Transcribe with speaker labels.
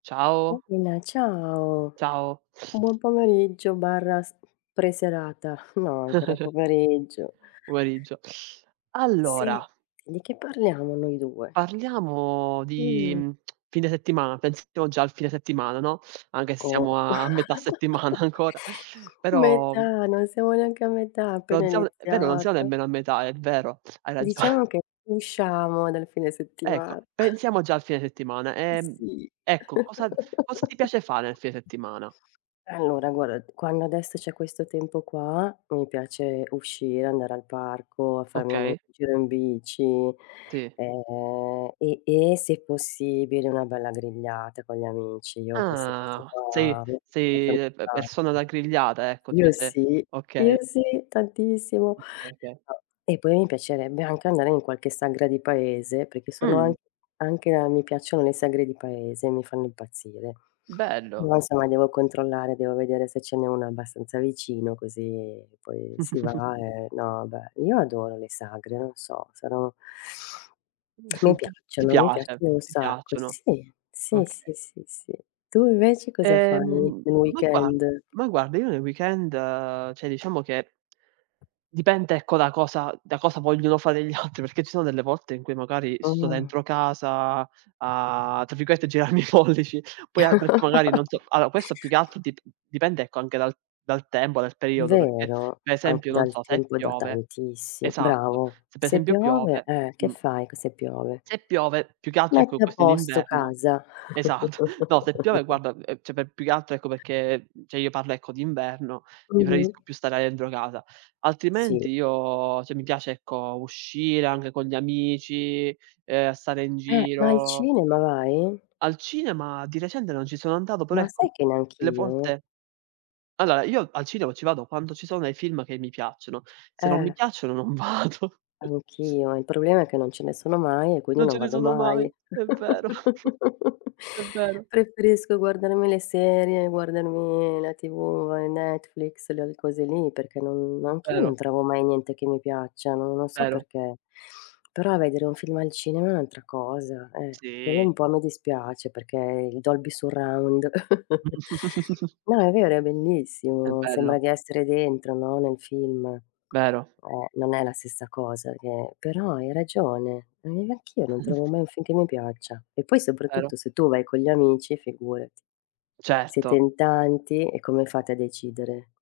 Speaker 1: Ciao.
Speaker 2: Uh, ma ciao,
Speaker 1: Ciao.
Speaker 2: buon pomeriggio/s pre-serata. No ancora pomeriggio.
Speaker 1: Pomeriggio.
Speaker 2: Sì,
Speaker 1: Allora
Speaker 2: di che parliamo noi 2?
Speaker 1: Parliamo di
Speaker 2: Mh.
Speaker 1: fine settimana, pensiamo già al fine settimana, no, anche se siamo
Speaker 2: Co
Speaker 1: a metà settimana ancora, però
Speaker 2: metà, non siamo neanche a metà, appena
Speaker 1: Non sia è vero non siamo
Speaker 2: iniziata.
Speaker 1: nemmeno a metà, è vero, hai ragione.
Speaker 2: Diciamo che usciamo nel fine
Speaker 1: Ecco,
Speaker 2: settima
Speaker 1: pensiamo già al fine settimana. Ehm,
Speaker 2: Sì.
Speaker 1: ecco, cosa cosa ti piace fare nel fine settimana?
Speaker 2: Allora guarda, quando adesso c'è questo tempo qua, mi piace uscire, andare al parco a farmi una un
Speaker 1: Okay.
Speaker 2: giro in bici,
Speaker 1: Tì.
Speaker 2: ehm, e e se possibile, una bella grigliata con gli amici. Io queste queste
Speaker 1: Ah. Sei
Speaker 2: qua, mi
Speaker 1: sei,
Speaker 2: piacciono
Speaker 1: uhm, pe persona da
Speaker 2: tanto.
Speaker 1: grigliata ecco, ti
Speaker 2: Io
Speaker 1: piace
Speaker 2: sì, io
Speaker 1: Okay.
Speaker 2: sì tantissimo
Speaker 1: Okay, oka
Speaker 2: [unintelligible] e poi mi piacerebbe anche andare in qualche sagra di paese, perché sono an
Speaker 1: Mh.
Speaker 2: anche a mi piacciono le sagre di paese, mi fanno impazzire.
Speaker 1: Bello.
Speaker 2: [unintelligible] insomma devo controllare, devo vedere se ce n'è uno abbastanza vicino così poi si va e no, beh io adoro le sagre, non so, sono mi
Speaker 1: Ti ti
Speaker 2: piacciono, mi
Speaker 1: piace,
Speaker 2: piacciono un
Speaker 1: ti
Speaker 2: sacco.
Speaker 1: piacciono,
Speaker 2: Sì, sì, sì,
Speaker 1: okay.
Speaker 2: sì, sì. Tu invece cosa fai nel
Speaker 1: Ehm,
Speaker 2: nel
Speaker 1: ma gua
Speaker 2: weekend?
Speaker 1: ma guarda, io nei weekend, cioè, diciamo che dipende, ecco, da cosa da cosa vogliono fare gli altri, perché ci sono delle volte in cui magari sto
Speaker 2: Ah.
Speaker 1: dentro casa a tra virgolette, "girarmi i pollici," poi [unintelligible] perché magari non so alla questo più che altro dip dipende ecco anche dal dal tempo, dal periodo perché
Speaker 2: Vero?
Speaker 1: per esempio,
Speaker 2: Anche
Speaker 1: non
Speaker 2: dal
Speaker 1: so, se
Speaker 2: tempo da
Speaker 1: piove
Speaker 2: tantissi
Speaker 1: esatto,
Speaker 2: bravo.
Speaker 1: se per
Speaker 2: Se
Speaker 1: esempio
Speaker 2: piove
Speaker 1: piove
Speaker 2: eh, che
Speaker 1: mh,
Speaker 2: fai che se piove?
Speaker 1: se piove più che altro ecco
Speaker 2: Metti a
Speaker 1: questo in
Speaker 2: posto
Speaker 1: inverno
Speaker 2: casa.
Speaker 1: esatto. No, se piove guarda, uhm, cioè per più che altro ecco perché cioè, io parlo ecco d'inverno, lì
Speaker 2: Mh-mh.
Speaker 1: preferisco più stare dentro casa.
Speaker 2: Sì.
Speaker 1: Altrimenti io cioè, mi piace, ecco, uscire anche con gli amici, uhm, stare in
Speaker 2: Eh, ma al
Speaker 1: giro
Speaker 2: cinema vai?
Speaker 1: Al cinema di recente non ci sono andato, però
Speaker 2: Ma sai
Speaker 1: ecco,
Speaker 2: che
Speaker 1: delle
Speaker 2: neanch'io?
Speaker 1: volte allora, io al cinema ci vado quando ci sono dei film che mi piacciono, se non mi
Speaker 2: Eh.
Speaker 1: piacciono non vado.
Speaker 2: Anch'io, il problema è che non ce ne sono mai e quindi
Speaker 1: Non ce
Speaker 2: non
Speaker 1: ne
Speaker 2: vado
Speaker 1: sono mai,
Speaker 2: mai.
Speaker 1: è vero. È vero.
Speaker 2: Preferisco guardarmi le serie, guardarmi la tv, uhm, Netflix, l le cose lì, perché non anch'io non
Speaker 1: Vero.
Speaker 2: trovo mai niente che mi piaccia, n non so
Speaker 1: Vero.
Speaker 2: perché, però vedere un film al cinema è un'altra cosa, eh, quello
Speaker 1: Sì.
Speaker 2: un po' mi dispiace perché il Dolby surround no, è vero, è
Speaker 1: È
Speaker 2: bellissimo.
Speaker 1: bello.
Speaker 2: Sembra di essere dentro, no, nel film.
Speaker 1: Vero.
Speaker 2: Eh, non è la stessa cosa che però hai ragione. Ma neanche io non trovo mai un film che mi piaccia. E poi
Speaker 1: Vero.
Speaker 2: soprattutto se tu vai con gli amici figurati, siete
Speaker 1: Certo.
Speaker 2: in tanti e come fate a decidere?